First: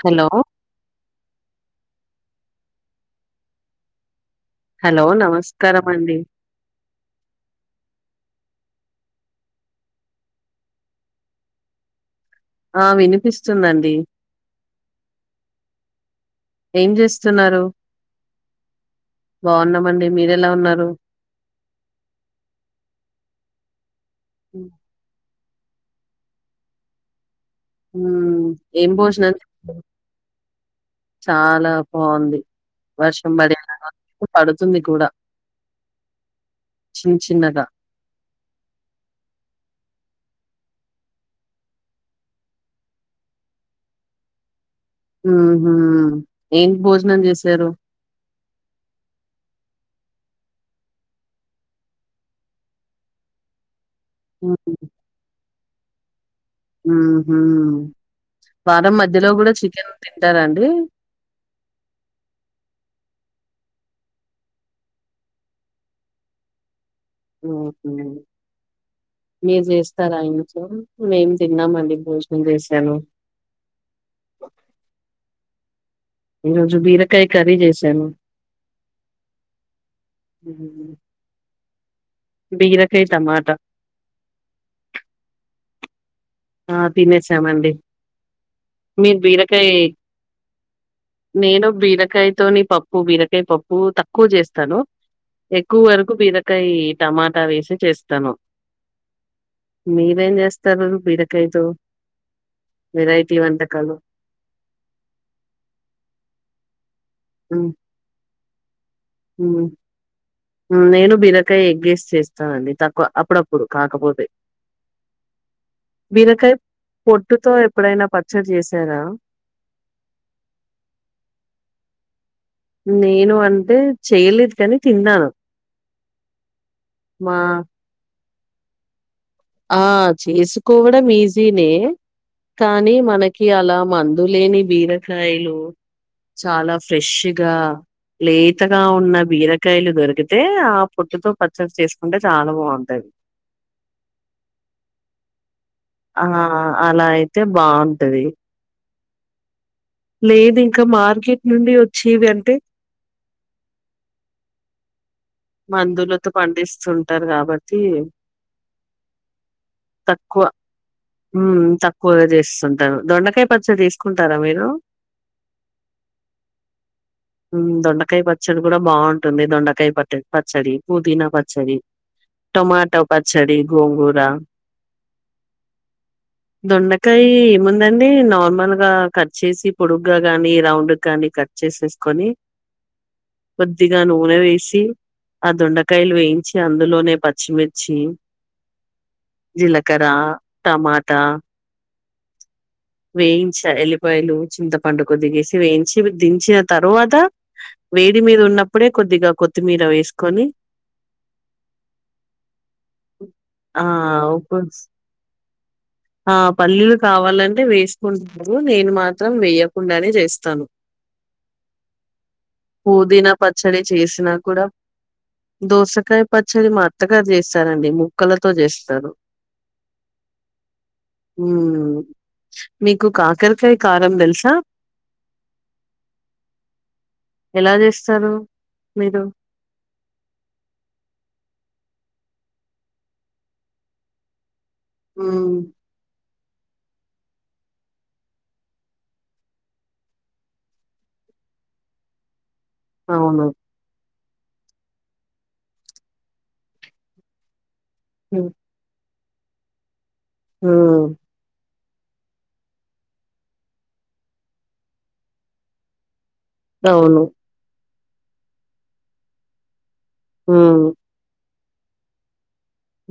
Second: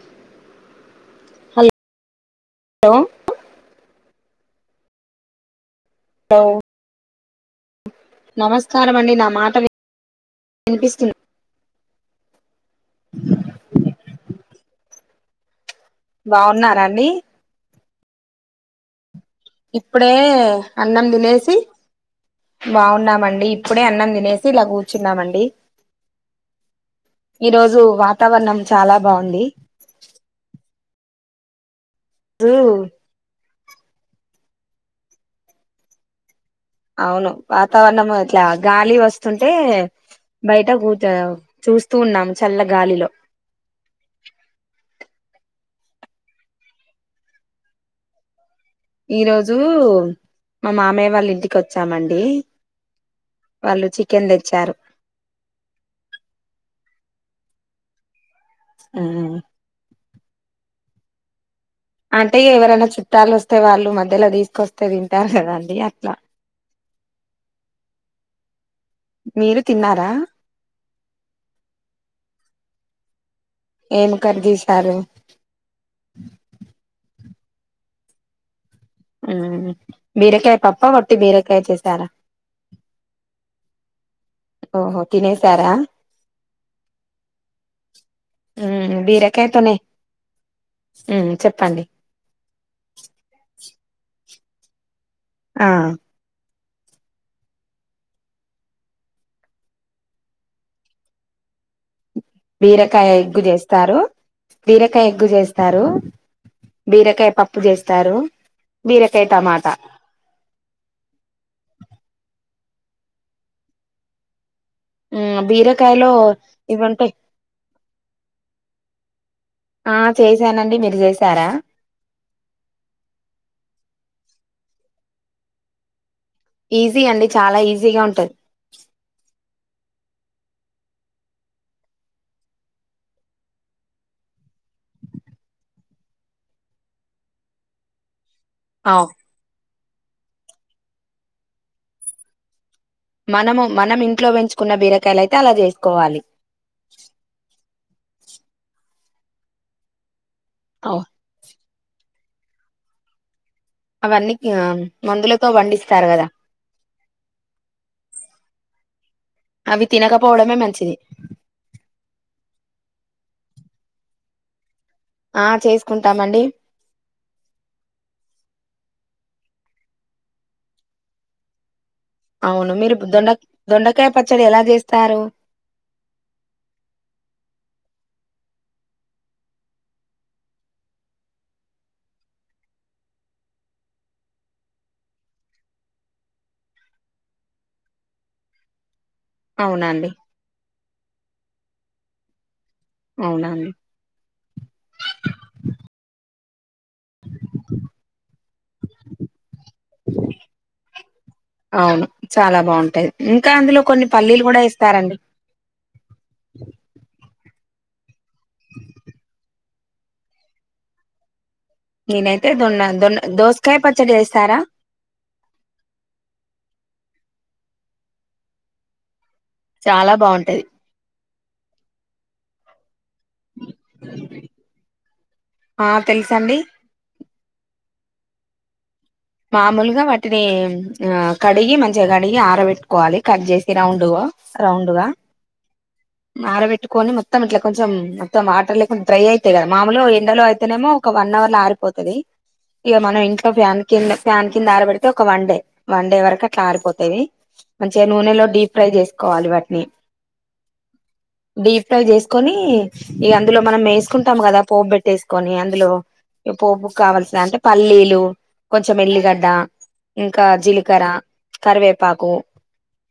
Hollow hello hello నమస్కారమండి నమస్కారమండి నా మాట విన వినిపిస్తుందా ఆ వినిపిస్తుందండి ఏం బాగున్నారాఅండి చేస్తున్నారు బాగున్నామండి ఇప్పుడే మీరెలా ఉన్నారు అన్నం తినేసి బావున్నామండి ఇప్పుడే అన్నం లేసి ఇలా కూర్చున్నామండి ఈ రోజు హు వాతావరణం ఏం చాలా భోజనాలు బాగుంది తిన్నారు చాలా బావుంది రోజు వర్షం బడినకా ఆల్ [unintelligible] పడుతుంది కూడా చిన్న అవును చిన్నగా వాతావరణము ఇట్లా గాలి వస్తుంటే బయట గుచ్చావ్ చూస్తూ ఉన్నాము చల్ల గాలిలో ఉహు ఏం భోజనం చేసారు ఈరోజు మా మామయ్య వాళ్ళింటికి వచ్చామండి వాళ్ళు చే ఆహా వారం మధ్యలో కూడా చికెను తింటారండి అంటే ఎవరైనా చుట్టాలు వస్తే వాళ్ళు మధ్యలో తీసుకొస్తే తింటారు కందండి అట్లా హు హు మీరు చేస్తారా ఇంట్లో మేం తిన్నామండి భోజనం చేశాను ఏం కర్రీ తీశారు ఈరోజు బీరకాయ కర్రీ చేసాను ఉమ్ బీరకాయ పప్పా వట్టి బీరకాయ చేసారా. బీరకాయ టమాటా ఓహో తినేసారా ఆ తినేసామండి మ్మ్ మీ బీరకాయ్ బీరకాయతోనే మ్మ్ నేను చెప్పండి బీరకాయతో నీ పప్పు బీరకాయ ప ప్పు తక్కువ చేస్తాను ఆ ఎక్కువ వరకు బీర కాయి టమాటా వేసి చేస్తాను మీరేం చేస్తారు బిర. కాయతో బీరకాయ ఎగ్గు చేస్తారు బీరకాయ ఎగ్గు చేస్తారు. బీరకాయ పప్పు మ్మ్ చేస్తారు బీరకాయ టమాటా ఉమ్ నేను బిరకాయ ఎగ్గేసి చేస్తానండి తక్కువ అప్పుడప్పుడు కాకపోతే. మ్మ్ బీరకాయలో బిరాకాయ ఇవి ఉంటాయి పొట్టుతో ఎప్పుడైనా పచ్చడి చేశారా ఆ చేసానండి మీరు చేసారా. నేను అంటే చెయ్యలేదు కానీ తిన్నాను. ఈజీ అండి మా చాలా ఈజీగా ఉంటది. ఆ చేసుకోవడం ఈజీనే కాని మనకి అలా మందులేని బీరకాయలు చాలా ఫ్రెష్ గా లేతగా అవ్ ఉన్న బీరకాయలు దొరికితే ఆ పొట్టుతో పచ్చడి చేసుకుంటే చాలా బాగుంట మనము మనం ఇంట్లో పెంచుకున్న బీరకాయలు అయితే అలా చేస్. ఆ అలా అయితే బావుంటది. లేదు ఇంకా మార్కెట్ నుండి వచ్చేవి అంటే అవన్నీ ఆ మందులతో పండిస్తారు కదా మందులతో పండిస్తుంటారు కాబట్టి అవి తినకపోవడమే మంచిది. ఉమ్ తక్కువగా చేస్తుంటాను దొండకాయ పచ్చ తీసుకుంటారా మీరు ఆ చేసుకుంటామండి ఉమ్ దొండకాయ పచ్చడి కూడా బాగు టుంది దొండకాయ పట్ట పచ్చడి పుదీనా పచ్చడి. అవును మీరు టమాటో దొండ పచ్చడి దొండకాయ గోంగుర పచ్చడి ఎలా చేస్తారు దొండకాయ ఏముందండి నార్మల్ గా కట్ చేసి పొడుగగా గానీ రౌండ్ గానీ కట్ చేసేసుకొని కొద్దిగా నూనె వేసి ఆ దొండకాయలు వేయించి అందులోనే పచ్చిమిర్చి. జీలకర అవునండి టమాటా. వేయించ అవునండి ఎల్లిపాయలు చింతపండు కొద్దిగేసి వేయించి దించిన తరువాత. వేడి మీద ఉన్నప్పుడే కొద్దిగా కొత్తిమీర వేసుకొని అవును చాలా బావున్ ఇంకా అందులో ఆ కొన్ని పల్లీలు ఉప్పు కూడా యేస్తారండి. అంటే వేసుకుంటారు నేను మాత్రం వేయకుండానే చేస్తాను. నేనైతే దొన్న దొన్న పూదీన దోసకాయ పచ్చడి చేసినా వేస్తారా కూడా దోసకాయ పచ్చడి మా అత్తగారు చేస్తారండి ముక్కలతో చేస్తారు చాలా బాగుంటది మ్మ్ మీకు కాకరకాయ కారం తెలుసా ఆ తెలసండి ఎలా చేస్తారు మీరు మామోలుగా వాటిని ఆ కట్ కడిగి మంచిగా కడిగి ఆరబెట్టుకోవాలి కట్ చేసి రౌండుగా రౌండుగా హ్మ్ అరబెట్టుకొని మొత్తం ఇట్లా కొంచెం మొత్తం వాటర్ లేకుండా డ్రై అయితయ్ కదా మామూలు ఎండలో అయితేనేమో ఒక వన్ వన్ అవర్ ఆరిపోతది ఇగా మనం అవును ఇంట్లో ఫ్యాన్ ఫ్యాన్ కింద ఆరబడితే ఒక వన్ డే వన్ డే వరకు అట్లా ఆరిపోతావి మంచిగా నూనెలో డీ ఫ్రై చేసుకోవాలి వాటిని ఆ డీప్ ఫై చేసుకొని ఇగ అందులో మనం వేసుకుంటాం కదా పోపుబెట్టెసుకొని అందులో పోపుకు అవును కావాల్సిన అంటే పల్లీలు కొంచెం ఎల్లిగడ్డ ఇంకా హ్మ్ జీలకర్ర కరివేపాకు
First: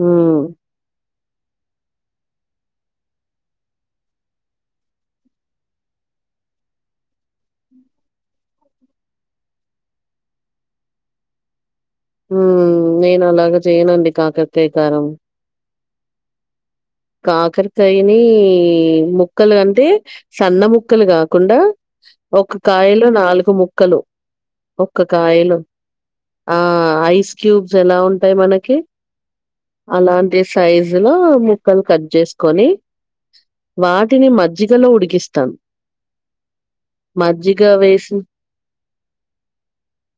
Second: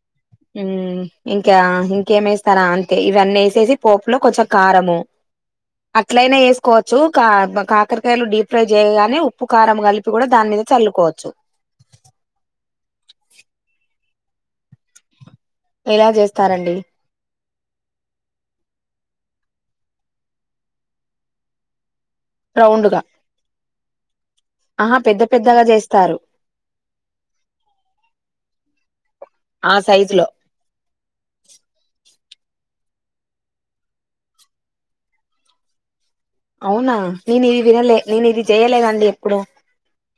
హ్మ్ మ్మ్ ఇంకా ఇంకేమి వేస్తారా అంతే ఇవన్నీ వేసేసి పోపులో కొంచెం కారము అట్లయినా వేసుకోవచ్చు కా కాకరకాయలు డీప్ ఫ్రై చేయగానే ఉప్పు కారం కలిపి కూడా దాని మీద చల్లుకోవచ్చు మ్మ్ నేను అలాగ చేయనండి కాకరకాయ కారం ఎలా చేస్తారండి కాకరకాయని ముక్కలు అంటే సన్న ముక్కలు కాకుండా ఒక్క రౌండ్గా కాయలో నాలుగు ముక్కలు ఆహా ఒక్క పెద్ద కాయలో పెద్దగా చేస్తారు ఆ ఐస్ క్యూబ్స్ ఎలా ఉంటాయి మనకి ఆ సైజు లో అలాంటి సైజు లో ము కట్ చేసుకొని వాటిని మజ్జిగలో ఉడికిస్తాం అవునా నేను ఇది వినలే వేసి నేను ఇది చేయలేదండి ఎప్పుడు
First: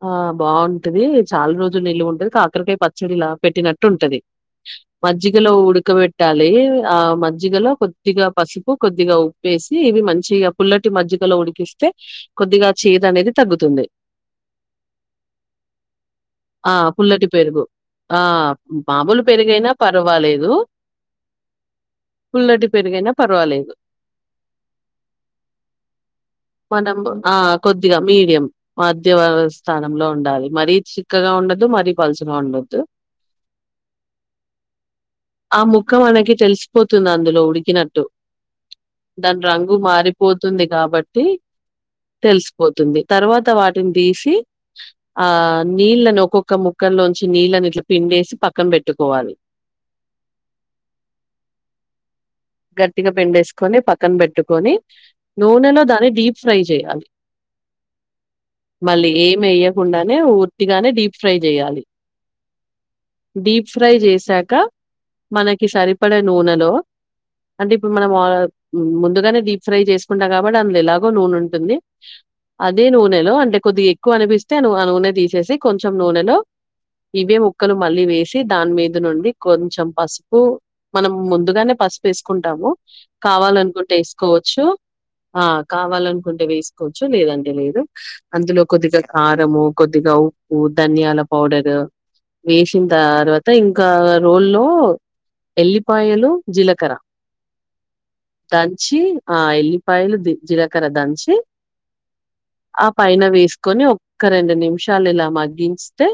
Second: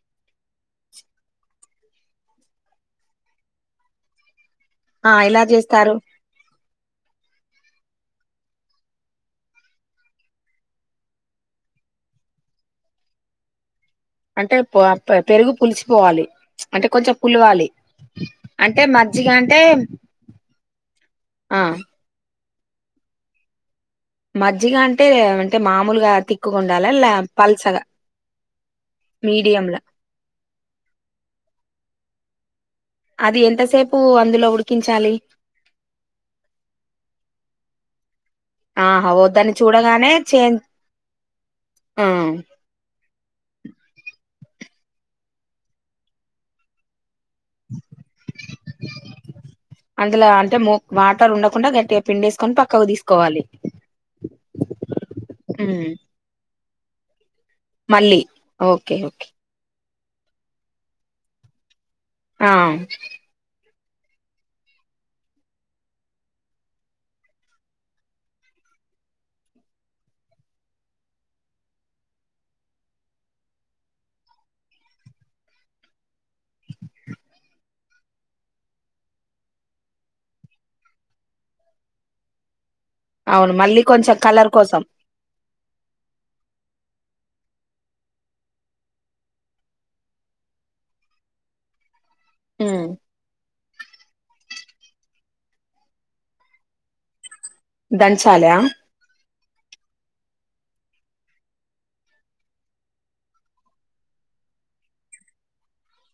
ఆ బాగుంటది చాలా రోజులు నిలువ ఉంటది కాకరకాయ పచ్చడిలా పెట్టినట్టు ఉంటది ఆ ఎలా మజ్జిగలో చేస్తారు ఉడుకవెట్ ఆ మజ్జిగలో కొద్దిగా పసుపు కొద్దిగా ఉప్పేసి ఇవి మంచిగా పుల్లటి మజ్జిగ లో ఉడికిస్తే కొద్దిగా చేదు అనేది తగ్గుతుంది అంటే పెరుగు పులిసీపోవాలి ఆ! అంటే కొంచెం పుల్లటి పెరుగు. పులవాలి ఆ అంటే మామూలు మజ్జిగ అంటే పెరుగైనా పర్వాలేదు ఆ పుల్లటి పెరుగైనా పర్వాలేదు మజ్జిగ అంటే అంటే మామూలుగా తిక్కుగా మనం ఉండాలా ఆ పల్సగా కొద్దిగా మీడియం మధ్య మీడియంలా స్థానంలో ఉండాలి మరీ చిక్కగా ఉండద్దు మరీ పలుచగా ఉండద్దు అది ఎంతసేపు అందులో ఉడికించాలి ఆ ముక్క మనకి తెలిసిపోతుంది అందులో ఉడికినట్టు ఆహా దాని వద్దని రంగు చూడగానే చే మారిపోతుంది కాబట్టి ఆ, తెలిసిపోతుంది తర్వాత వాట్ తీసి ఆ నీళ్ళని ఒక్కొక్క ముక్కలో ంచి నీళ్ని ఇట్లా పిండేసి పక్కన పెట్టుకోవాలి అందులో అంటే వాటర్ ఉండకుండా గట్టిగా పిండేసుకొని పక్కకు గట్టిగా తీసుకోవాలి పిండేసుకొని పక్కన పెట్టుకొని నూనెలో ఉమ్, దాన్ని డీప్ ఫ్రై చేయాలి మళ్ళీ ఓకే ఓకే తకుండానే ఉర్తిగానే డీప్ ఫ్రై చేయాలి ఆ డీప్ ఫ్రై చేశాక మనకి సరిపడే నూనెలో అంటే ఇప్పుడు మనం ముందుగానే డీప్ ఫ్రై చేసుకుంటాం కాబట్టి అందులో ఎలాగో నూనె ఉంటుంది అదే నూనెలో అంటే కొద్దిగా ఎక్కువ అనిపిస్తే ఆ నూనె తీసేసి కొంచెం నూనెలో ఇవే ముక్కలు మళ్ళీ వేసి దానిమీద నుండి కొంచెం పసుపు మనం ముందుగానే పసుపు వేసుకుంటాము అవును మళ్ళీ కావాలనుకుంటే కొంచెం కలర్ వేసుకోవచ్చు కోసం ఆ కావాలనుకుంటే వేసుకోవచ్చు లేదండి లేదు అందులో కొద్దిగా కారము కొద్దిగా ఊ ధనియాల పౌడరు వేసిన తర్వాత ఇంకా రోల్లో ఎల్లిపాయలు జీలక కర దంచాలియా ఆ ఎల్లిపాయలు ది జీలకర్ర దంచి ఆ పైన వేసుకొని ఒక్క రెండు నిమిషాలు ఇలా మగ్గించే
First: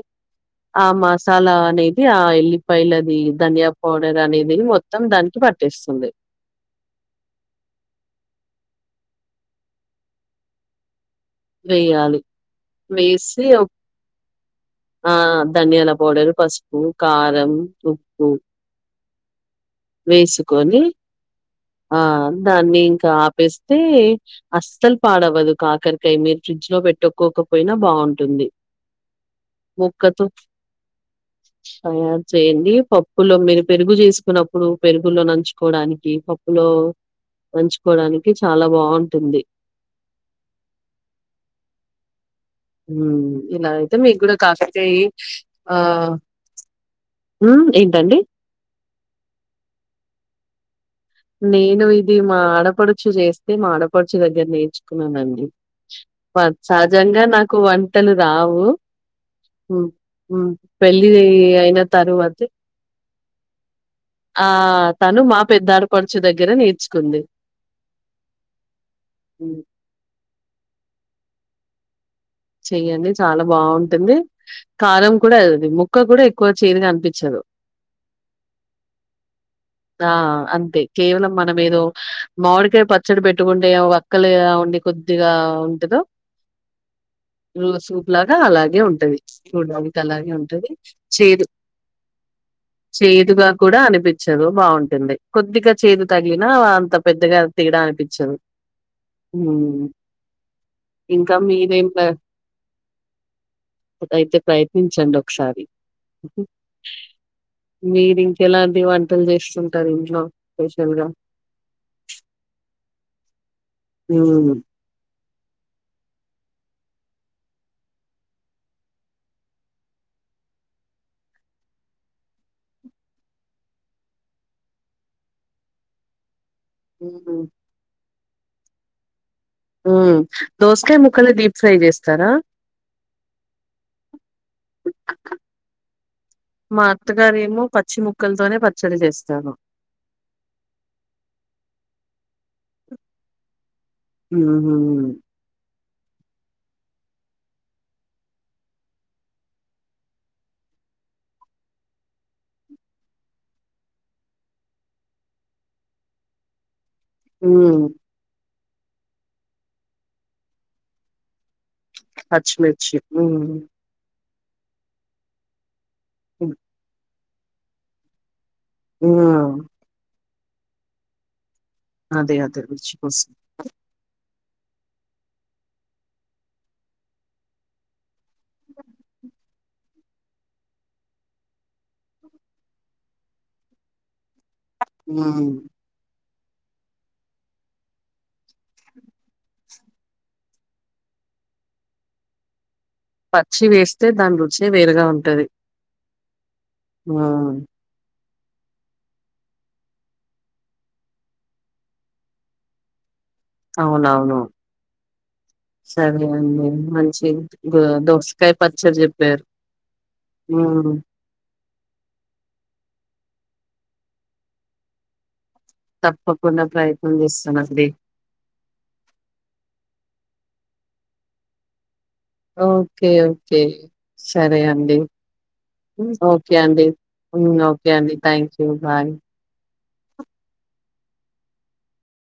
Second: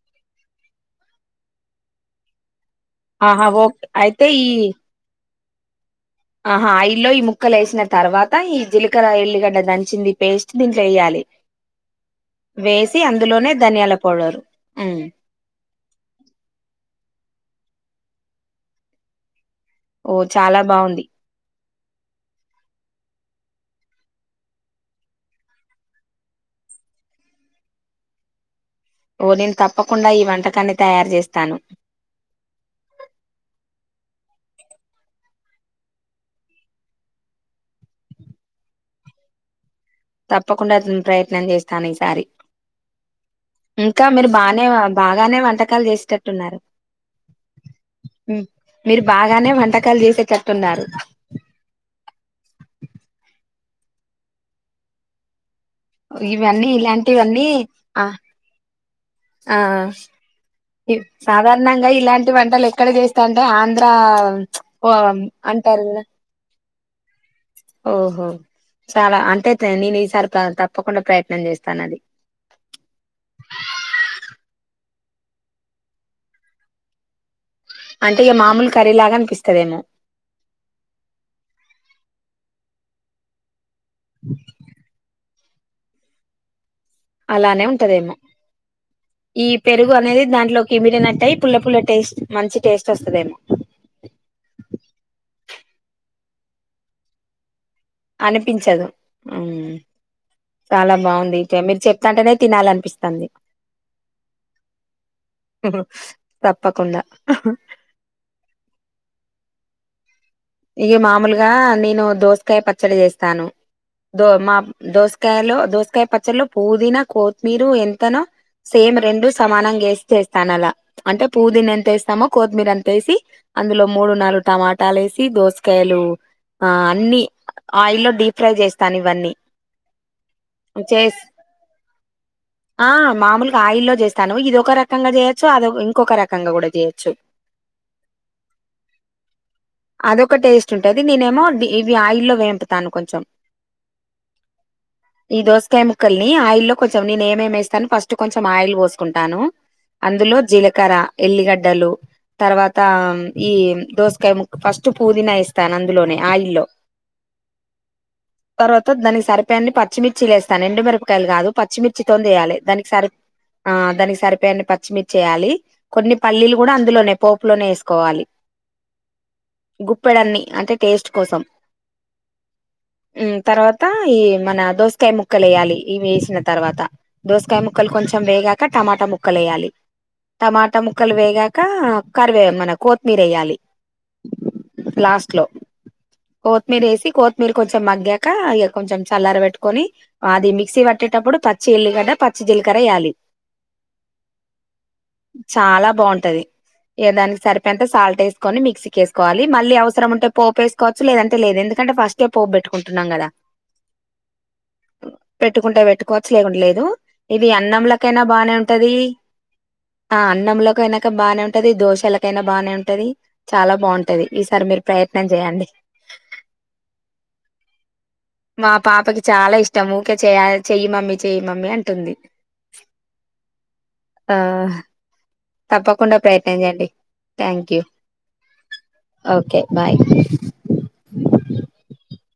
ఆ మసాలా అనేది ఆ ఇల్ పైలది ఆహా ధనియా ఓకే పౌడర్ అయితే ఈ అనేది మొత్తం దానికి పట్టిస్తుంది ఆహా ఇఆయిల్లో ఈ ముక్కలు వేసిన తర్వాత ఈ జీలకర ఇల్లిగడ్డ దంచింది పేస్ట్ దీంట్లో వేయాలి వేయాలి వేసి అందులోనే ధనియాల పౌడరు ఉమ్ ఆ ధనియాల పౌడరు పసుపు కారం ఉప్పు ఓ చాలా వేసుకొని బాగుంది ఆ దాన్ని ఇంకాపేస్తే అస్సలు పాడవ్వదు కాకరి అ మీరు ఫ్రిడ్జ్ లో పెట్టుక్కోకపోయినా బాగుంటుంది ఓ నేను తప్పకుండా ఈ ముక్కతో వంటకాన్ని తయారు చేస్తాను తయారు చేయండి పప్పులో మీరు పెరుగు చేసుకున్నప్పుడు పెరుగుల్లో నంచుకోవడానికి పప్పులో నంచుకోవడానికి చాలా బాగుంటుంది తప్పకుండా ప్రయత్నం చేస్తాను ఈసారి మ్మ్ ఇలా అయితే ఇంకా మీకు మీరు కూడా బాగానే కాకరకాయ బాగానే ఆ వంటకాలు చేసేటట్టున్నారు మ్మ్ ఏంటండి మీరు బాగానే వంటకాలు చేసేటట్టున్నారు నేను ఇది మా ఆడపడుచు చేస్తే మా ఆడపడుచు దగ్గర నేర్చుకున్నానండి ఇవన్నీ సహజంగా ఇలాంటివన్నీ నాకు ఆ వంటలు రావు ఆ ఉ ఉ పెళ్ళి అయిన సాధారణంగా ఇలాంటి తరువాతే వంటలు ఎక్కడ చేస్తా అంటే ఆంధ్ర ఆ ఓ తను మా అంటారు పెద్దడు కదా ఓహో చాలా హ్మ్. అంతైతే నేను ఈసారి తప్పకుండా ప్రయత్న నేను చేస్తాను అది చెయ్యడి చాలా బాగుంటుంది కారం కూడా అది ముక్క కూడా ఎక్కువ చేయదుగా అనిపించదు అంటే ఈ మామూలు కర్రీ లాగనిపిస్తది ఆ అంతే కేవలం మనం ఏదో మామిడికాయ పచ్చడి పెట్టుకుంటే అ ఒక్కలుగా ఉండి కొద్దిగా ఉంటదో అలానే రోజు సూప్ ఉంటదేమో లాగా అలాగే ఉంటది ఈ చూడా పెరుగు డానికి అనేది అలాగే ఉంటది దాంట్లోకి ఇమిడినట్టు అయి చేదు పుల్ల పుల్ల టేస్ట్ మంచి టేస్ట్ వస్తదేమో చేదుగా కూడా అనిపించదు రో బాగుంటుంది కొద్దిగా చేదు తగిలిన అంత పెద్దగా తేడా అనిపించదు ఉ చాలా బాగుంది చే మీరు చెప్తుంటేనే తినాలనిపిస్తుంది. అయితే ప్రయత్నించండి ఒకసారి తప్పకుండా మీరు ఇంకెలాంటి వంటలు చేస్తుంటారు ఇంట్లో ఇయో స్పెషల్‌గా? మామూలుగా నేను దోసకాయ పచ్చడి చేస్తాను దో హ్మ్. మా దోస్ దోసకాయలో దోసకాయ పచ్చలో పుదీనా కొత్తిమీరు ఎంతనో సేమ్ రెండు సమానంగా యేస్ చేస్తాను అలా, అంటే పుదీన ఎంత వేస్తామో కొత్తిమీర అంత యేసి అందులో మూడు నాలుగు టమాటాలు యేస్ టి దోసకాయలు ఆ అన్ని హ్మ్ ఆయిల్లో డీ ఫ్రై చేస్తాను ఇవన్నీ. ఉ దోసకాయ చేసి ముక్కలు డీప్ ఫ్రై చేస్తారా ఆ మామూలుగా ఆయిల్లో చేస్తాను ఇదొక రకంగా చేయొచ్చు అదొ ఇంకొక రకంగా కూడా మా చేయొచ్చు. అత్తగారేమో పచ్చి ముక్కలతోనే పచ్చడి చేస్తాను అదొక టేస్ట్ ఉంటాది నినేమో డి ఇవి ఆయిల్లో వేంపుతాను కొంచెం. ఉ హు ఈ దోసకాయ ముక్కల్ని ఆయిల్లో కొంచెం నేను ఏమేమి వేస్తాను ఫస్ట్ కొంచెం ఆయిల్ పోసుకుంటాను, అందులో జీలకర్ర ఎల్లిగడ్డలు తర్వాత ఈ దోసకాయ ము ఫస్ట్ పూదినా యేస్తాను అందులోనే ఆయిల్లో ఉ తర్వాత దానికి సరిపోయెన్ని పచ్చిమిర్చి లేేస్తాను ఎండుమిరపకాయలు కాదు. పచ్చిమిర్చితోను చేయాలి దానికి పచ్చిమిర్చి. సరిప్ హ్మ్. ఆ దానికి సరిపోయెన్ని పచ్చిమిర్చి వేయాలి. కొన్ని పల్లీలు హ్మ్. కూడా అందులోనే పోపులోనే యేస్కోవాలి. హ్మ్. గుప్పెడన్ని అంటే టేస్ట్ కోసం అదే అదే రుచి ఉ కోసం. తర్వాత ఈ మన దోసకాయ ముక్కలు వేయాలి ఇవి వేసిన తర్వాత, దోసకాయ ముక్కలు కొంచెం వేగాక టమాటా ముక్కలు వేయాలి టమాటా ముక్కలు వేగాక కరివే మన కొత్తిమీర వేయాలి. ఉ కొత్తిమిరి వేసి కొత్తిమీర కొంచెం మగ్గాక ఇక కొంచెం చల్లర పెట్టుకొని అది మిక్సీ పట్టేటప్పుడు పచ్చి ఉల్లుగడ్డ పచ్చి జీలకర వేయాలి పచ్చి వేస్తే దాని రుచే వేరుగా ఉంటది. చాలా బాగున్ టది ఇగ దానికి హ్మ్. సరిపోయినంత సాల్ట్ వేసుకొని మిక్ సికి వేస్కోవాలి మళ్ళ అవసరం ఉంటే పోప్ వేసుకోవచ్చు లేదంటే లేదు ఎందుకంటే ఫస్ట్సె పోపు పెట్టుకుంటుంన్నాం కదా. అవునవును పెట్టుకుంటే సరే పెట్టుకోవచ్చు లేకుంటే అండి. లేదు, మంచి ఇది గు అన్నంలక్క అయినా దోసకాయ బానే ఉంటాది పచ్చడి జెప్పారు. ఆ హ్మ్. అన్నంలోకైనా బానే ఉంటది దోశలోకైనా బాగనే ఉంటది. చాలా బాగుంటది ఈ సారి మీరు ప్రయత్నం చేయండి. తప్పకుండా ప్రయత్నం జేస్తానండి. మా పాపకి చాలా ఇష్టం ఊకె చెయ చెయి మమ్మీ చెయ్ మమ్మీ అంటుంది ఓకే ఓకే ఆ సరే అండి ఉ తప్పకుండా ఓకే అండి ప్రయత్నించండి ఉన్ థ్యాంక్ యూ ఓకే అండి థ్యాంక్స్ ఓకే బాయ్